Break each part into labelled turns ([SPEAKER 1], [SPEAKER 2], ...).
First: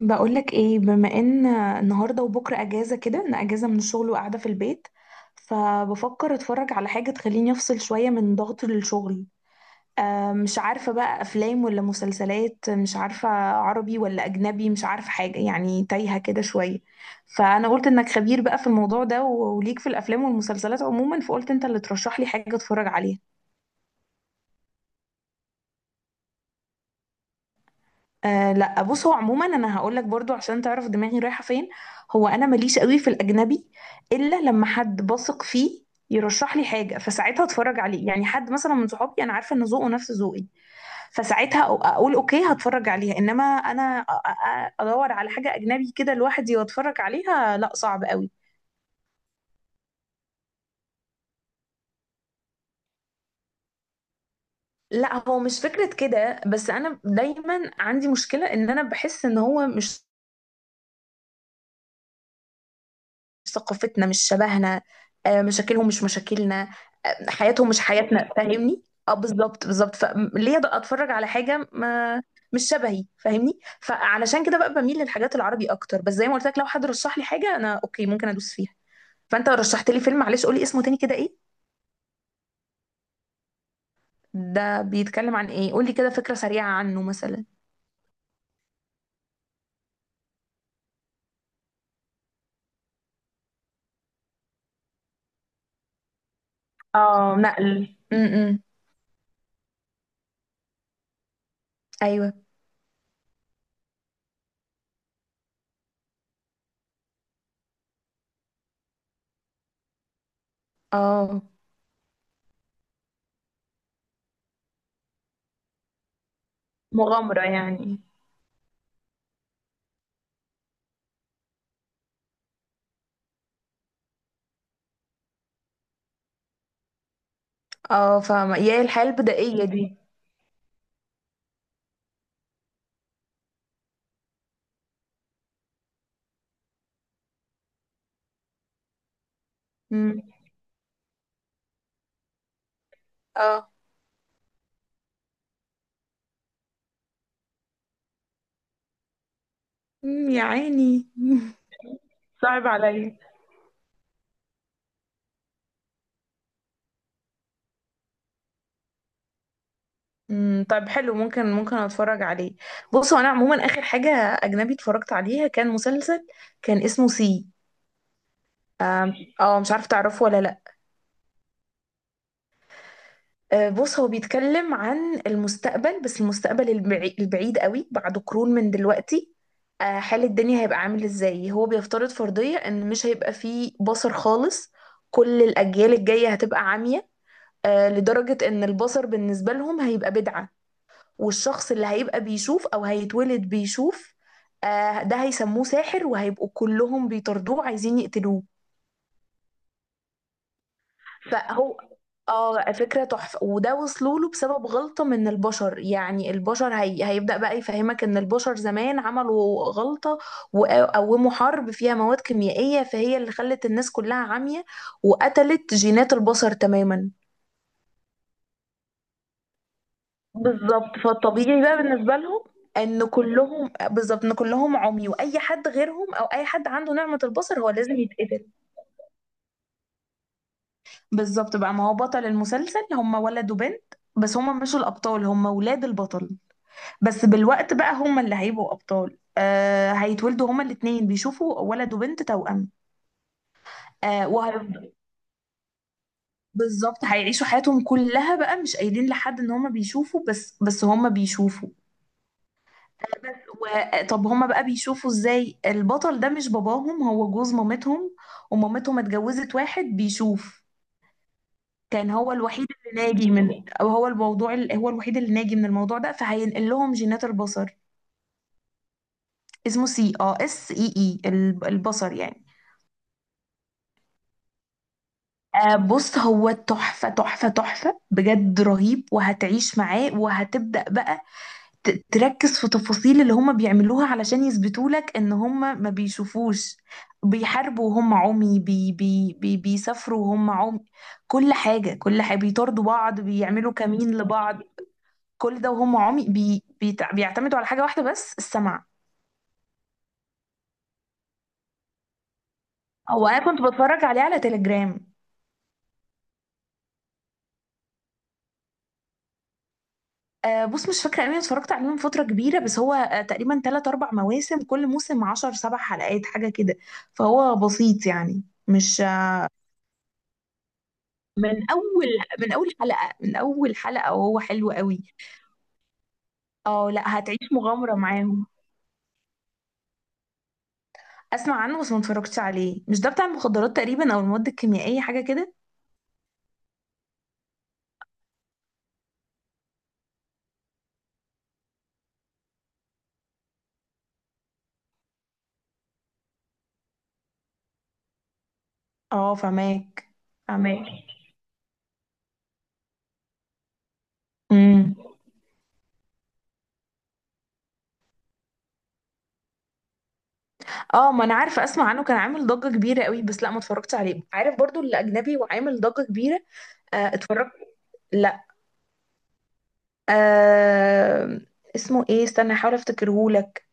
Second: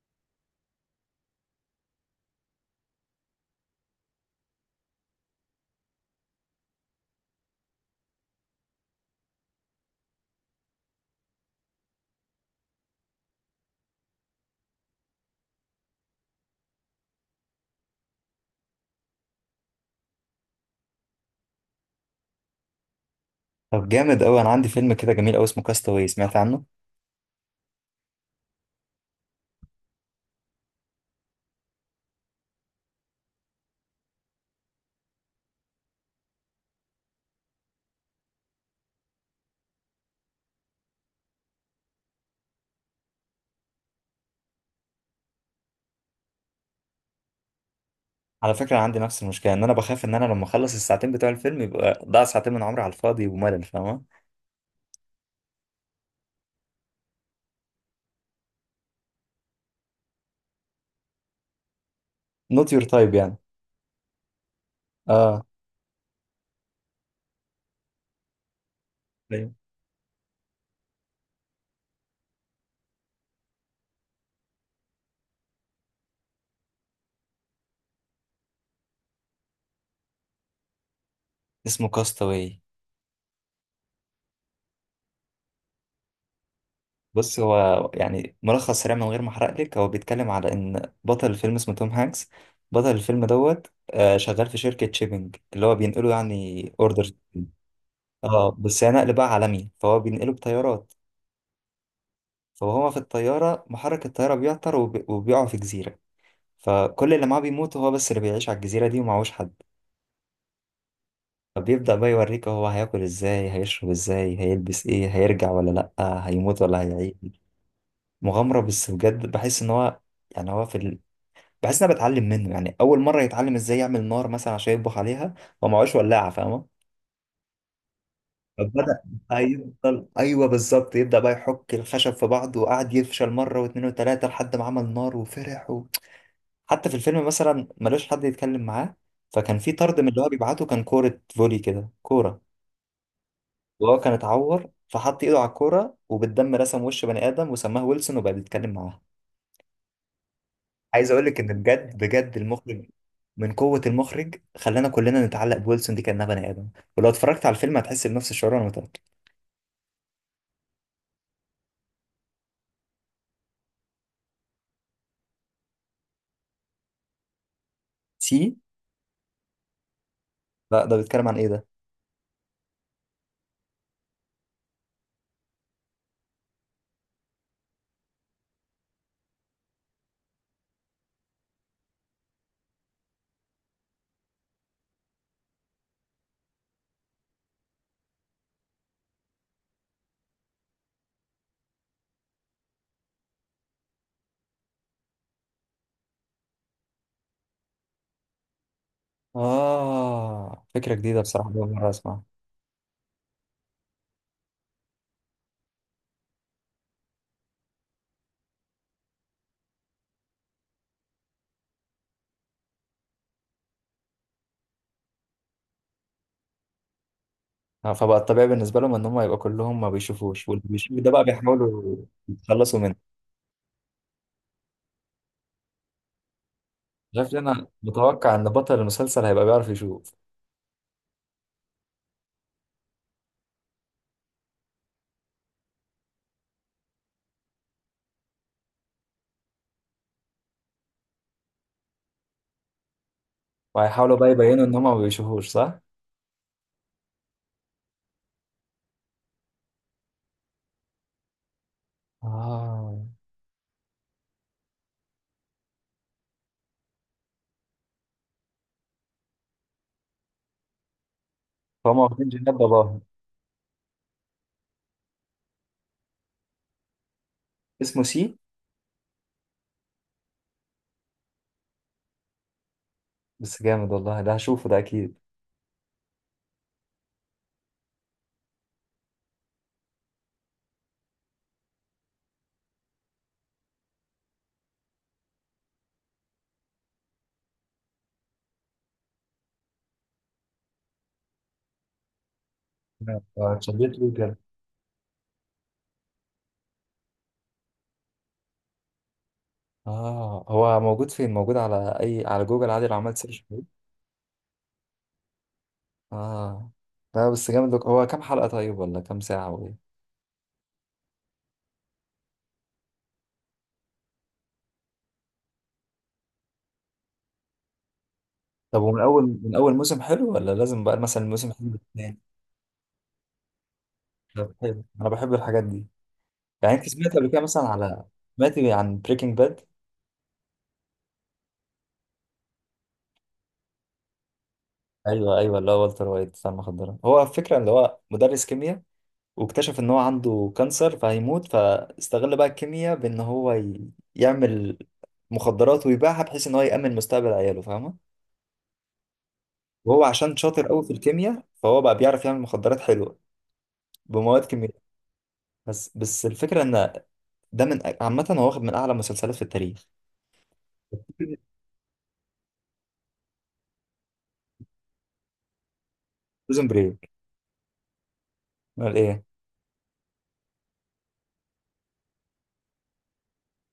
[SPEAKER 1] بقولك ايه، بما ان النهارده وبكره اجازه كده، انا اجازه من الشغل وقاعده في البيت. فبفكر اتفرج على حاجه تخليني افصل شويه من ضغط الشغل. آه، مش عارفه بقى، افلام ولا مسلسلات؟ مش عارفه. عربي ولا اجنبي؟ مش عارفه حاجه، يعني تايهه كده شويه. فانا قلت انك خبير بقى في الموضوع ده، وليك في الافلام والمسلسلات عموما، فقلت انت اللي ترشح لي حاجه اتفرج عليها.
[SPEAKER 2] طب جامد قوي، انا عندي فيلم كده جميل قوي اسمه كاستاوي. سمعت عنه؟
[SPEAKER 1] آه لا، بص، هو عموما انا هقول لك برضو عشان تعرف دماغي رايحه فين. هو انا ماليش قوي في الاجنبي الا لما حد بثق فيه يرشح لي حاجه، فساعتها اتفرج عليه. يعني حد مثلا من صحابي انا عارفه ان ذوقه نفس ذوقي، فساعتها اقول اوكي، هتفرج عليها. انما انا ادور على حاجه اجنبي كده لوحدي واتفرج عليها، لا، صعب قوي.
[SPEAKER 2] على فكره، عندي نفس المشكله، ان انا بخاف ان انا لما اخلص الساعتين بتوع الفيلم يبقى ضاع ساعتين من عمري على الفاضي وملل. فاهمه؟
[SPEAKER 1] لا، هو مش فكرة كده، بس أنا دايما عندي مشكلة، إن أنا بحس إن هو مش
[SPEAKER 2] نوت يور تايب يعني.
[SPEAKER 1] ثقافتنا، مش شبهنا. آه،
[SPEAKER 2] اه.
[SPEAKER 1] مشاكلهم مش مشاكلنا. آه، حياتهم مش حياتنا، فاهمني. اه
[SPEAKER 2] أيوة.
[SPEAKER 1] بالظبط بالظبط، فليه بقى اتفرج على حاجه ما مش شبهي، فاهمني؟ فعلشان كده بقى بميل للحاجات العربي اكتر، بس زي ما قلت لك لو حد رشح لي حاجه انا اوكي، ممكن ادوس فيها. فانت رشحت لي فيلم، معلش قولي اسمه تاني كده، ايه؟
[SPEAKER 2] اسمه كاستاوي.
[SPEAKER 1] ده بيتكلم عن ايه؟ قولي كده فكره سريعه عنه
[SPEAKER 2] بص
[SPEAKER 1] مثلا.
[SPEAKER 2] هو يعني ملخص سريع من غير ما احرق لك، هو بيتكلم على ان بطل الفيلم اسمه توم هانكس. بطل الفيلم دوت. شغال في شركه شيبنج اللي هو بينقله يعني اوردرز.
[SPEAKER 1] اه، نقل.
[SPEAKER 2] اه بس هي نقل بقى عالمي، فهو بينقله بطيارات.
[SPEAKER 1] ايوه.
[SPEAKER 2] فهو في الطياره محرك الطياره بيعطل وبيقع في جزيره. فكل اللي معاه بيموت، هو بس اللي بيعيش على الجزيرة دي ومعهوش حد.
[SPEAKER 1] اه.
[SPEAKER 2] فبيبدأ بقى يوريك هو هياكل ازاي، هيشرب ازاي، هيلبس ايه، هيرجع ولا لأ، هيموت ولا هيعيد.
[SPEAKER 1] مغامرة يعني.
[SPEAKER 2] مغامرة بس بجد بحس ان هو يعني هو في ال... بحس ان انا بتعلم منه. يعني اول مرة يتعلم ازاي يعمل نار مثلا عشان يطبخ عليها، هو معهوش ولاعة. فاهمة؟
[SPEAKER 1] اه فاهمه، يا
[SPEAKER 2] فبدأ
[SPEAKER 1] الحياه البدائيه دي.
[SPEAKER 2] هيفضل ايوه بالظبط، يبدأ بقى يحك الخشب في بعض وقعد يفشل مرة واتنين وتلاتة لحد ما عمل نار وفرح. حتى في الفيلم مثلا ملوش حد يتكلم معاه، فكان في طرد من اللي
[SPEAKER 1] امم.
[SPEAKER 2] هو بيبعته كان كورة فولي كده، كورة.
[SPEAKER 1] اه.
[SPEAKER 2] وهو كان اتعور فحط ايده على الكورة وبالدم رسم وش بني آدم وسماه ويلسون وبقى بيتكلم معاه.
[SPEAKER 1] يا عيني
[SPEAKER 2] عايز اقول لك ان بجد بجد
[SPEAKER 1] صعب
[SPEAKER 2] المخرج،
[SPEAKER 1] عليا.
[SPEAKER 2] من قوة المخرج خلانا كلنا نتعلق بويلسون دي كأنها بني آدم. ولو اتفرجت على الفيلم هتحس بنفس الشعور، انا متأكد.
[SPEAKER 1] امم، طيب، حلو، ممكن ممكن اتفرج عليه. بصوا، انا عموما اخر حاجه اجنبي اتفرجت عليها كان مسلسل، كان اسمه سي.
[SPEAKER 2] سي؟
[SPEAKER 1] آم، اه، مش عارفه تعرفه ولا لا.
[SPEAKER 2] لا، ده بيتكلم عن ايه ده؟
[SPEAKER 1] آه، بص، هو بيتكلم عن المستقبل، بس المستقبل البعيد قوي، بعد قرون من دلوقتي. آه، حال الدنيا هيبقى عامل ازاي. هو بيفترض فرضيه ان مش هيبقى فيه بصر خالص. كل الاجيال الجايه هتبقى عمية. آه، لدرجه ان البصر بالنسبه لهم هيبقى بدعه. والشخص اللي هيبقى بيشوف او هيتولد بيشوف، آه، ده هيسموه ساحر، وهيبقوا كلهم بيطاردوه عايزين يقتلوه.
[SPEAKER 2] اه فكرة جديدة بصراحة، أول
[SPEAKER 1] فهو،
[SPEAKER 2] مرة أسمعها.
[SPEAKER 1] اه فكرة تحفة، وده وصلوا له بسبب غلطة من البشر. يعني البشر هيبدأ بقى يفهمك ان البشر زمان عملوا غلطة، وقوموا حرب فيها مواد كيميائية، فهي اللي خلت الناس كلها عمية، وقتلت جينات البشر تماما.
[SPEAKER 2] آه، فبقى الطبيعي بالنسبة لهم إن هم يبقى كلهم ما بيشوفوش، واللي بيشوف
[SPEAKER 1] بالظبط،
[SPEAKER 2] ده بقى
[SPEAKER 1] فالطبيعي بقى
[SPEAKER 2] بيحاولوا
[SPEAKER 1] بالنسبة لهم
[SPEAKER 2] يتخلصوا منه.
[SPEAKER 1] ان كلهم، بالظبط ان كلهم عمي، واي حد غيرهم او اي حد عنده نعمة
[SPEAKER 2] شايف ليه
[SPEAKER 1] البصر
[SPEAKER 2] انا
[SPEAKER 1] هو لازم
[SPEAKER 2] متوقع ان
[SPEAKER 1] يتقتل.
[SPEAKER 2] بطل المسلسل هيبقى بيعرف يشوف؟
[SPEAKER 1] بالظبط بقى، ما هو بطل المسلسل هم ولد وبنت، بس هم مش الابطال، هم ولاد البطل. بس بالوقت بقى هم اللي هيبقوا ابطال. آه، هيتولدوا هما الاتنين بيشوفوا، ولد وبنت توأم.
[SPEAKER 2] وهيحاولوا
[SPEAKER 1] آه
[SPEAKER 2] بقى يبينوا ان
[SPEAKER 1] وهيفضل،
[SPEAKER 2] هما ما بيشوفوش، صح؟
[SPEAKER 1] بالظبط، هيعيشوا حياتهم كلها بقى مش قايلين لحد ان هما بيشوفوا، بس هما بيشوفوا.
[SPEAKER 2] اه،
[SPEAKER 1] بس و... طب هما بقى بيشوفوا ازاي؟ البطل ده مش باباهم، هو جوز مامتهم، ومامتهم اتجوزت واحد بيشوف.
[SPEAKER 2] فهم
[SPEAKER 1] كان
[SPEAKER 2] واخدين
[SPEAKER 1] هو
[SPEAKER 2] جناب
[SPEAKER 1] الوحيد
[SPEAKER 2] باباهم.
[SPEAKER 1] اللي ناجي من، او هو هو الوحيد اللي ناجي من الموضوع ده، فهينقل لهم جينات البصر.
[SPEAKER 2] اسمه سي؟
[SPEAKER 1] اسمه سي، اه، اس اي اي، البصر يعني.
[SPEAKER 2] بس جامد والله، ده هشوفه ده اكيد.
[SPEAKER 1] آه بص، هو تحفة تحفة تحفة بجد، رهيب، وهتعيش معاه، وهتبدأ بقى تركز في تفاصيل اللي هم بيعملوها علشان يثبتوا لك ان هم ما بيشوفوش. بيحاربوا وهم عمي، بي بي بي بيسافروا وهم عمي. كل حاجة كل حاجة، بيطاردوا بعض،
[SPEAKER 2] آه،
[SPEAKER 1] بيعملوا
[SPEAKER 2] اتشددت ليه
[SPEAKER 1] كمين
[SPEAKER 2] كده؟
[SPEAKER 1] لبعض. كل ده وهم عمي، بيعتمدوا على حاجة واحدة بس، السمع.
[SPEAKER 2] اه هو موجود فين؟ موجود على اي، على جوجل عادي لو عملت
[SPEAKER 1] هو
[SPEAKER 2] سيرش
[SPEAKER 1] انا كنت
[SPEAKER 2] فيه؟
[SPEAKER 1] بتفرج عليه على تليجرام.
[SPEAKER 2] اه. لا بس جامد لك. هو كام حلقة طيب، ولا كام ساعة، وايه؟
[SPEAKER 1] آه بص، مش فاكرة، اني اتفرجت عليه من فترة كبيرة، بس هو آه تقريبا تلات أربع مواسم، كل موسم عشر سبع حلقات حاجة كده. فهو بسيط يعني،
[SPEAKER 2] طب
[SPEAKER 1] مش.
[SPEAKER 2] ومن اول موسم حلو ولا لازم بقى مثلا الموسم
[SPEAKER 1] من
[SPEAKER 2] حلو
[SPEAKER 1] اول،
[SPEAKER 2] التاني؟
[SPEAKER 1] من اول حلقه، من اول حلقه وهو
[SPEAKER 2] طب
[SPEAKER 1] حلو
[SPEAKER 2] حلو،
[SPEAKER 1] قوي.
[SPEAKER 2] انا بحب الحاجات دي. يعني انت
[SPEAKER 1] اه
[SPEAKER 2] سمعت
[SPEAKER 1] لا،
[SPEAKER 2] قبل
[SPEAKER 1] هتعيش
[SPEAKER 2] كده مثلا
[SPEAKER 1] مغامره
[SPEAKER 2] على،
[SPEAKER 1] معاهم.
[SPEAKER 2] سمعت عن بريكنج باد؟
[SPEAKER 1] اسمع عنه بس ما اتفرجتش عليه. مش ده بتاع المخدرات تقريبا، او المواد الكيميائيه، حاجه
[SPEAKER 2] ايوه
[SPEAKER 1] كده؟
[SPEAKER 2] ايوه اللي هو والتر وايت بتاع المخدرات. هو الفكره اللي هو مدرس كيمياء، واكتشف ان هو عنده كانسر فهيموت، فاستغل بقى الكيمياء بان هو يعمل مخدرات ويبيعها، بحيث ان هو يامن مستقبل عياله. فاهمه؟
[SPEAKER 1] اه،
[SPEAKER 2] وهو
[SPEAKER 1] فماك.
[SPEAKER 2] عشان شاطر قوي
[SPEAKER 1] فماك.
[SPEAKER 2] في الكيمياء فهو بقى بيعرف يعمل مخدرات حلوه بمواد كيميائيه.
[SPEAKER 1] امم.
[SPEAKER 2] بس الفكره ان ده من عامه هو واخد من اعلى مسلسلات في التاريخ.
[SPEAKER 1] اه، ما انا عارفه، اسمع عنه كان عامل ضجه كبيره قوي، بس لا ما اتفرجتش عليه. عارف برضو اللي اجنبي وعامل ضجه كبيره.
[SPEAKER 2] بريزون بريك؟
[SPEAKER 1] آه اتفرجت. لا.
[SPEAKER 2] امال ايه؟
[SPEAKER 1] آه. اسمه ايه، استنى احاول افتكرهولك.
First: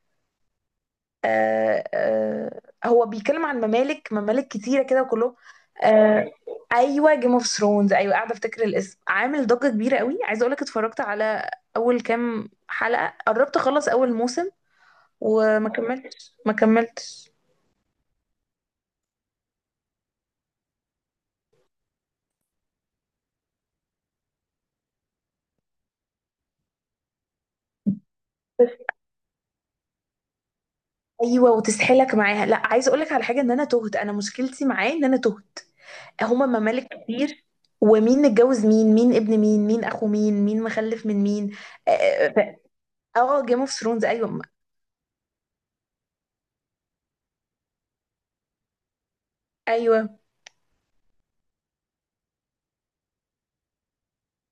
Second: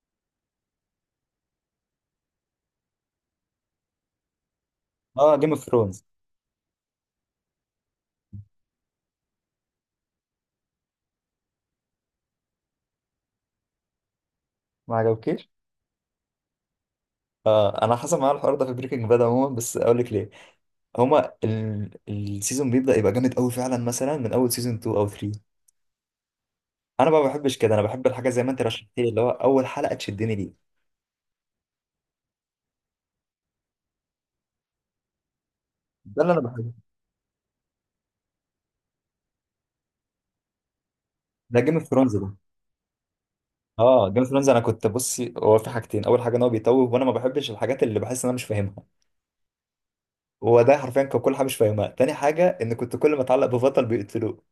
[SPEAKER 1] آه آه. هو بيتكلم عن ممالك، ممالك كتيرة كده،
[SPEAKER 2] اه
[SPEAKER 1] وكلهم.
[SPEAKER 2] جيم اوف ثرونز.
[SPEAKER 1] آه. ايوه، جيم اوف ثرونز، ايوه، قاعده افتكر الاسم. عامل ضجه كبيره قوي. عايزه اقولك اتفرجت على اول كام حلقه، قربت اخلص اول موسم،
[SPEAKER 2] ما عجبكيش؟
[SPEAKER 1] وما كملتش، ما كملتش.
[SPEAKER 2] اه انا حصل معايا الحوار ده في بريكنج باد عموما، بس اقول لك ليه. هما ال... السيزون بيبدأ يبقى جامد قوي فعلا مثلا من اول سيزون 2 او 3. انا بقى ما بحبش كده، انا بحب الحاجه زي ما انت
[SPEAKER 1] بس.
[SPEAKER 2] رشحت لي، اللي هو اول حلقه تشدني ليه.
[SPEAKER 1] ايوه، وتسحلك معاها. لا، عايزه اقولك على حاجه، ان انا تهت، انا مشكلتي معاه ان انا تهت.
[SPEAKER 2] ده اللي انا
[SPEAKER 1] هما
[SPEAKER 2] بحبه.
[SPEAKER 1] ممالك كتير، ومين متجوز مين، مين ابن مين، مين اخو مين، مين مخلف من مين.
[SPEAKER 2] ده جيم اوف ثرونز ده؟
[SPEAKER 1] اه، جيم اوف ثرونز،
[SPEAKER 2] اه جيم اوف
[SPEAKER 1] ايوه.
[SPEAKER 2] ثرونز، انا كنت بصي هو في حاجتين. اول حاجه ان هو بيتوه وانا ما بحبش الحاجات اللي بحس ان انا مش فاهمها،
[SPEAKER 1] ايوه.
[SPEAKER 2] هو ده حرفيا كان كل حاجه مش فاهمها. تاني حاجه ان كنت كل ما اتعلق ببطل بيقتلوه.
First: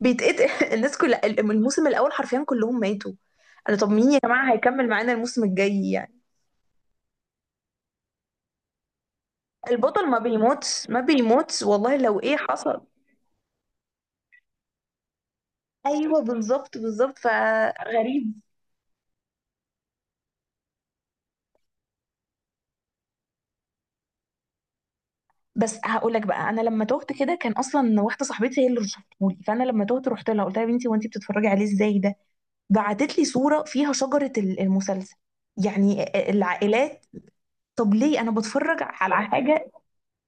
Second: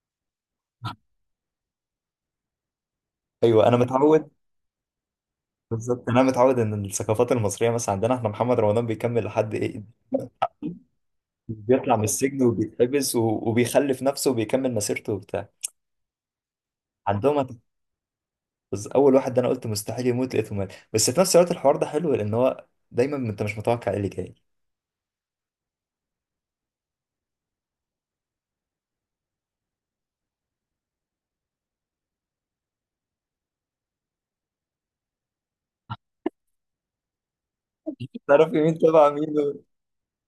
[SPEAKER 1] بيتقطع الناس كلها من الموسم الاول حرفيا كلهم ماتوا.
[SPEAKER 2] ايوه انا
[SPEAKER 1] انا، طب مين يا
[SPEAKER 2] متعود.
[SPEAKER 1] جماعه هيكمل معانا الموسم الجاي
[SPEAKER 2] بالظبط،
[SPEAKER 1] يعني؟
[SPEAKER 2] انا متعود ان الثقافات المصريه مثلا عندنا احنا محمد رمضان بيكمل لحد ايه،
[SPEAKER 1] البطل ما بيموتش، ما بيموتش
[SPEAKER 2] بيطلع
[SPEAKER 1] والله،
[SPEAKER 2] من
[SPEAKER 1] لو ايه
[SPEAKER 2] السجن
[SPEAKER 1] حصل.
[SPEAKER 2] وبيتحبس وبيخلف نفسه وبيكمل مسيرته وبتاع.
[SPEAKER 1] ايوه بالظبط بالظبط،
[SPEAKER 2] عندهم هت-.
[SPEAKER 1] فغريب.
[SPEAKER 2] بس اول واحد ده انا قلت مستحيل يموت لقيته مات. بس في نفس الوقت الحوار ده حلو لان هو دايما انت مش متوقع ايه اللي جاي.
[SPEAKER 1] بس هقول لك بقى، انا لما تهت كده كان اصلا واحده صاحبتي هي اللي رشحتهولي، فانا لما تهت رحت لها قلت لها: يا بنتي، هو انت بتتفرجي عليه ازاي ده؟ بعتت لي صوره فيها شجره المسلسل، يعني، العائلات. طب ليه انا
[SPEAKER 2] تعرف
[SPEAKER 1] بتفرج
[SPEAKER 2] مين تبع
[SPEAKER 1] على
[SPEAKER 2] مين
[SPEAKER 1] حاجه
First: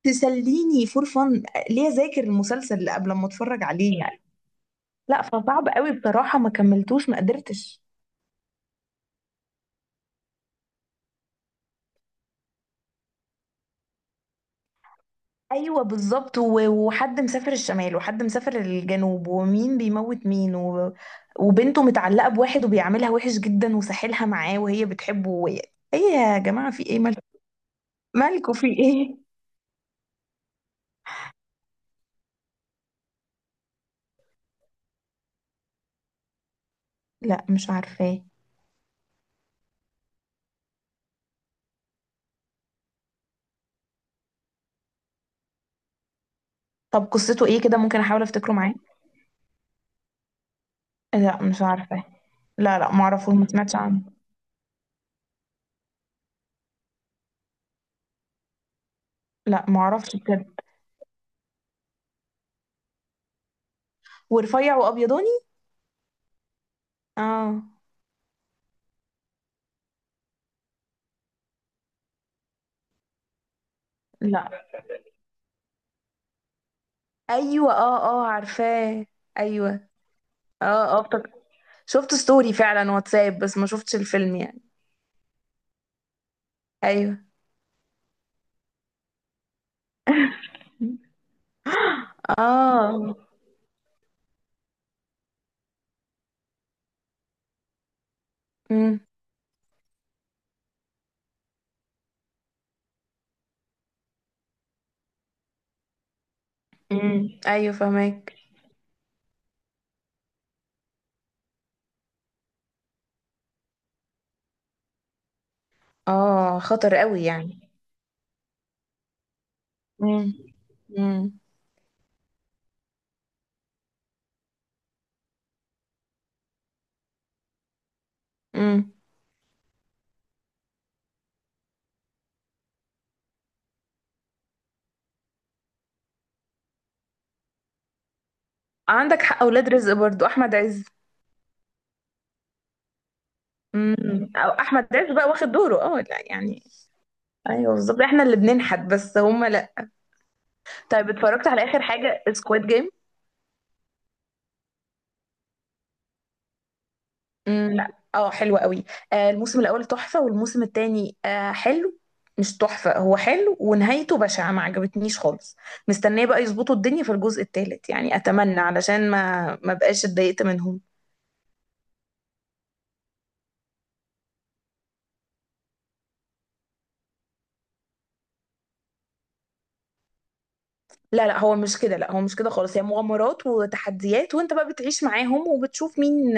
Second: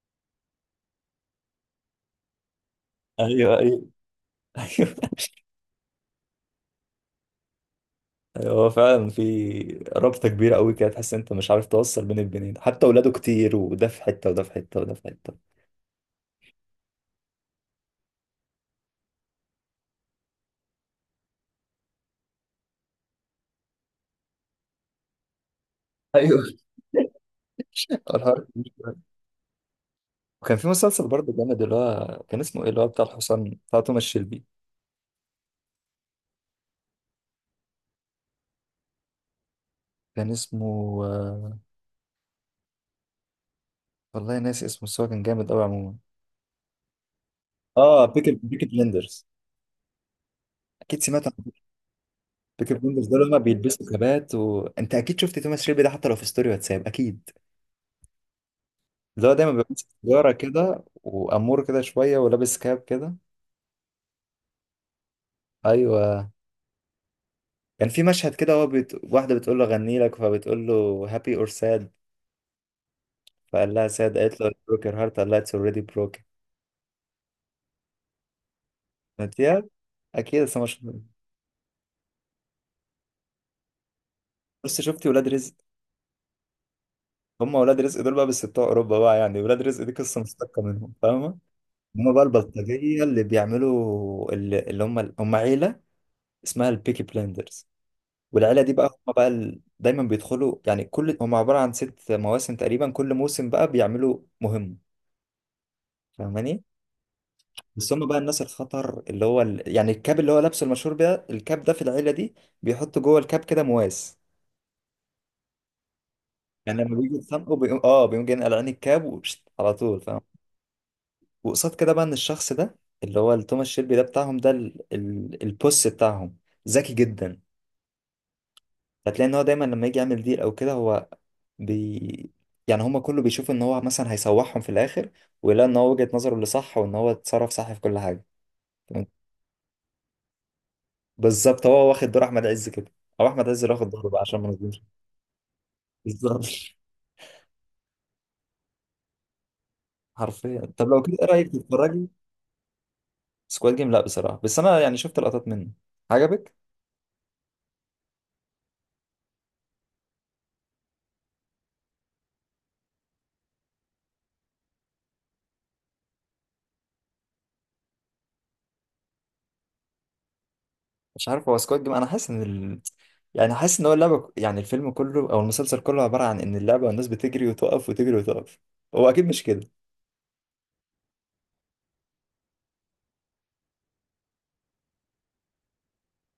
[SPEAKER 1] تسليني فور فن؟ ليه اذاكر المسلسل قبل ما
[SPEAKER 2] ايوه
[SPEAKER 1] اتفرج
[SPEAKER 2] ايوه
[SPEAKER 1] عليه يعني؟
[SPEAKER 2] ايوه.
[SPEAKER 1] لا، فصعب قوي بصراحة، ما كملتوش، ما قدرتش.
[SPEAKER 2] أيوة، هو فعلا في رابطه كبيره قوي كده تحس انت مش عارف توصل بين البنين، حتى اولاده كتير وده في حته وده في حته وده في حته.
[SPEAKER 1] ايوه بالظبط، وحد مسافر الشمال وحد مسافر الجنوب، ومين بيموت مين، و... وبنته متعلقة بواحد وبيعاملها وحش جدا وساحلها معاه وهي بتحبه وهي... ايه يا
[SPEAKER 2] ايوه.
[SPEAKER 1] جماعة، في ايه، مالكم؟
[SPEAKER 2] الحوار
[SPEAKER 1] مالكوا في
[SPEAKER 2] كبير شوية.
[SPEAKER 1] ايه؟
[SPEAKER 2] وكان في مسلسل برضه جامد، اللي هو كان اسمه ايه، اللي هو بتاع الحصان بتاع توماس شيلبي.
[SPEAKER 1] لا، مش عارفاه.
[SPEAKER 2] كان اسمه آه، والله ناسي اسمه، بس هو كان جامد قوي عموما.
[SPEAKER 1] طب قصته ايه كده، ممكن
[SPEAKER 2] اه
[SPEAKER 1] احاول
[SPEAKER 2] بيكي
[SPEAKER 1] افتكره
[SPEAKER 2] بيكي
[SPEAKER 1] معاه.
[SPEAKER 2] بلندرز. اكيد سمعت.
[SPEAKER 1] لا، مش عارفاه.
[SPEAKER 2] فكرة
[SPEAKER 1] لا لا،
[SPEAKER 2] بالنسبة له
[SPEAKER 1] معرفوش،
[SPEAKER 2] هما
[SPEAKER 1] ما سمعتش
[SPEAKER 2] بيلبسوا
[SPEAKER 1] عنه.
[SPEAKER 2] كبات، وانت اكيد شفت توماس شيلبي ده حتى لو في ستوري واتساب اكيد، اللي هو دايما
[SPEAKER 1] لا،
[SPEAKER 2] بيبقى ماسك
[SPEAKER 1] معرفش
[SPEAKER 2] سيجارة
[SPEAKER 1] بجد.
[SPEAKER 2] كده وامور كده شوية ولابس كاب كده.
[SPEAKER 1] ورفيع وابيضاني.
[SPEAKER 2] ايوه.
[SPEAKER 1] اه.
[SPEAKER 2] كان في مشهد كده هو واحدة بتقول له غني لك، فبتقول له هابي اور ساد، فقال لها ساد، قالت له
[SPEAKER 1] لا.
[SPEAKER 2] بروك يور هارت، قال لها اتس اوريدي بروك.
[SPEAKER 1] ايوه اه اه، عارفاه.
[SPEAKER 2] يا
[SPEAKER 1] ايوه.
[SPEAKER 2] اكيد، بس
[SPEAKER 1] اه
[SPEAKER 2] مش.
[SPEAKER 1] اه افتكرت، شفت ستوري فعلا واتساب، بس ما شفتش الفيلم يعني.
[SPEAKER 2] بس شفتي ولاد رزق؟
[SPEAKER 1] ايوه
[SPEAKER 2] هم ولاد رزق دول بقى بس بتوع اوروبا بقى. يعني ولاد رزق دي قصة مشتقة منهم، فاهمة؟ هم بقى البلطجية
[SPEAKER 1] اه.
[SPEAKER 2] اللي بيعملوا اللي هم هم عيلة اسمها البيكي بلندرز. والعيله دي بقى
[SPEAKER 1] امم.
[SPEAKER 2] هم بقى ال- دايما بيدخلوا، يعني كل هم عباره عن ست مواسم تقريبا، كل موسم بقى بيعملوا مهمه. فاهماني؟
[SPEAKER 1] ايوه،
[SPEAKER 2] بس هم بقى
[SPEAKER 1] فهمك.
[SPEAKER 2] الناس الخطر اللي هو ال... يعني الكاب اللي هو لابسه المشهور بيه الكاب ده في العيله دي بيحط جوه الكاب كده مواس.
[SPEAKER 1] اه،
[SPEAKER 2] يعني
[SPEAKER 1] خطر
[SPEAKER 2] لما بيجوا
[SPEAKER 1] قوي
[SPEAKER 2] يتخانقوا
[SPEAKER 1] يعني.
[SPEAKER 2] بيقوم اه بيقوم جاي قلعان الكاب وشت على طول، فاهم؟
[SPEAKER 1] امم. امم.
[SPEAKER 2] وقصاد كده بقى ان الشخص ده اللي هو توماس شيلبي ده بتاعهم ده ال... ال... البوس بتاعهم، ذكي جدا.
[SPEAKER 1] امم.
[SPEAKER 2] هتلاقي ان هو دايما لما يجي يعمل ديل او كده هو بي، يعني هما كله بيشوف ان هو مثلا هيسوحهم في الاخر، ويلاقي ان هو وجهة نظره اللي صح وان هو اتصرف صح في كل حاجة. تمام؟
[SPEAKER 1] عندك حق، اولاد رزق برضو، احمد عز.
[SPEAKER 2] بالظبط، هو واخد دور احمد عز كده، او احمد عز اللي واخد دوره بقى
[SPEAKER 1] امم.
[SPEAKER 2] عشان ما
[SPEAKER 1] او
[SPEAKER 2] نظلمش.
[SPEAKER 1] احمد عز بقى واخد دوره، اه لا
[SPEAKER 2] بالظبط.
[SPEAKER 1] يعني. ايوه بالظبط، احنا اللي بننحت بس هما لا.
[SPEAKER 2] حرفيا. طب لو
[SPEAKER 1] طيب،
[SPEAKER 2] كده ايه
[SPEAKER 1] اتفرجت
[SPEAKER 2] رايك
[SPEAKER 1] على اخر
[SPEAKER 2] تتفرجي؟
[SPEAKER 1] حاجه سكواد جيم.
[SPEAKER 2] سكواد جيم؟ لا بصراحة، بس انا يعني شفت لقطات منه. عجبك؟
[SPEAKER 1] امم. لا. اه، حلو قوي. آه، الموسم الاول تحفه، والموسم التاني آه حلو، مش تحفه، هو حلو ونهايته بشعه، ما عجبتنيش خالص. مستنيه بقى يظبطوا الدنيا في الجزء التالت يعني، اتمنى، علشان ما بقاش اتضايقت منهم.
[SPEAKER 2] مش عارف، هو سكواد جيم انا حاسس ان ال... يعني حاسس ان هو اللعبة، يعني الفيلم كله او المسلسل كله عبارة عن ان اللعبة والناس بتجري وتقف وتجري وتقف. هو اكيد مش كده.
[SPEAKER 1] لا لا، هو مش كده، لا هو مش كده خالص. هي مغامرات وتحديات، وانت بقى بتعيش معاهم وبتشوف مين،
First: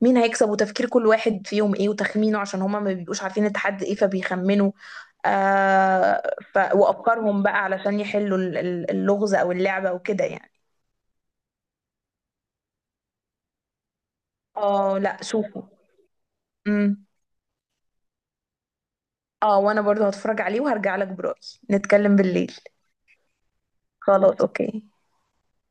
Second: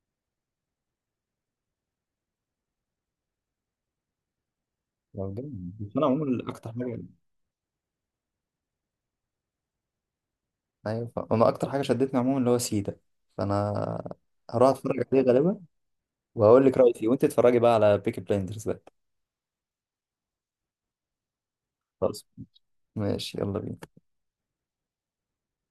[SPEAKER 1] مين هيكسب، وتفكير كل واحد فيهم ايه، وتخمينه، عشان هما ما بيبقوش عارفين التحدي ايه، فبيخمنوا.
[SPEAKER 2] هو جامد. بس انا
[SPEAKER 1] آه،
[SPEAKER 2] عموما اكتر حاجة،
[SPEAKER 1] وافكارهم بقى علشان يحلوا اللغز او اللعبة وكده يعني.
[SPEAKER 2] ايوه انا اكتر حاجه شدتني عموما اللي هو سيدا. فانا هروح
[SPEAKER 1] اه
[SPEAKER 2] اتفرج عليه
[SPEAKER 1] لا،
[SPEAKER 2] غالبا
[SPEAKER 1] شوفه.
[SPEAKER 2] وهقول لك رايي
[SPEAKER 1] امم.
[SPEAKER 2] فيه، وانت اتفرجي بقى على بيكي بلايندرز بقى.
[SPEAKER 1] اه، وانا برضو هتفرج عليه وهرجع لك برأيي. نتكلم
[SPEAKER 2] خلاص،
[SPEAKER 1] بالليل.
[SPEAKER 2] ماشي، يلا بينا.
[SPEAKER 1] خلاص اوكي.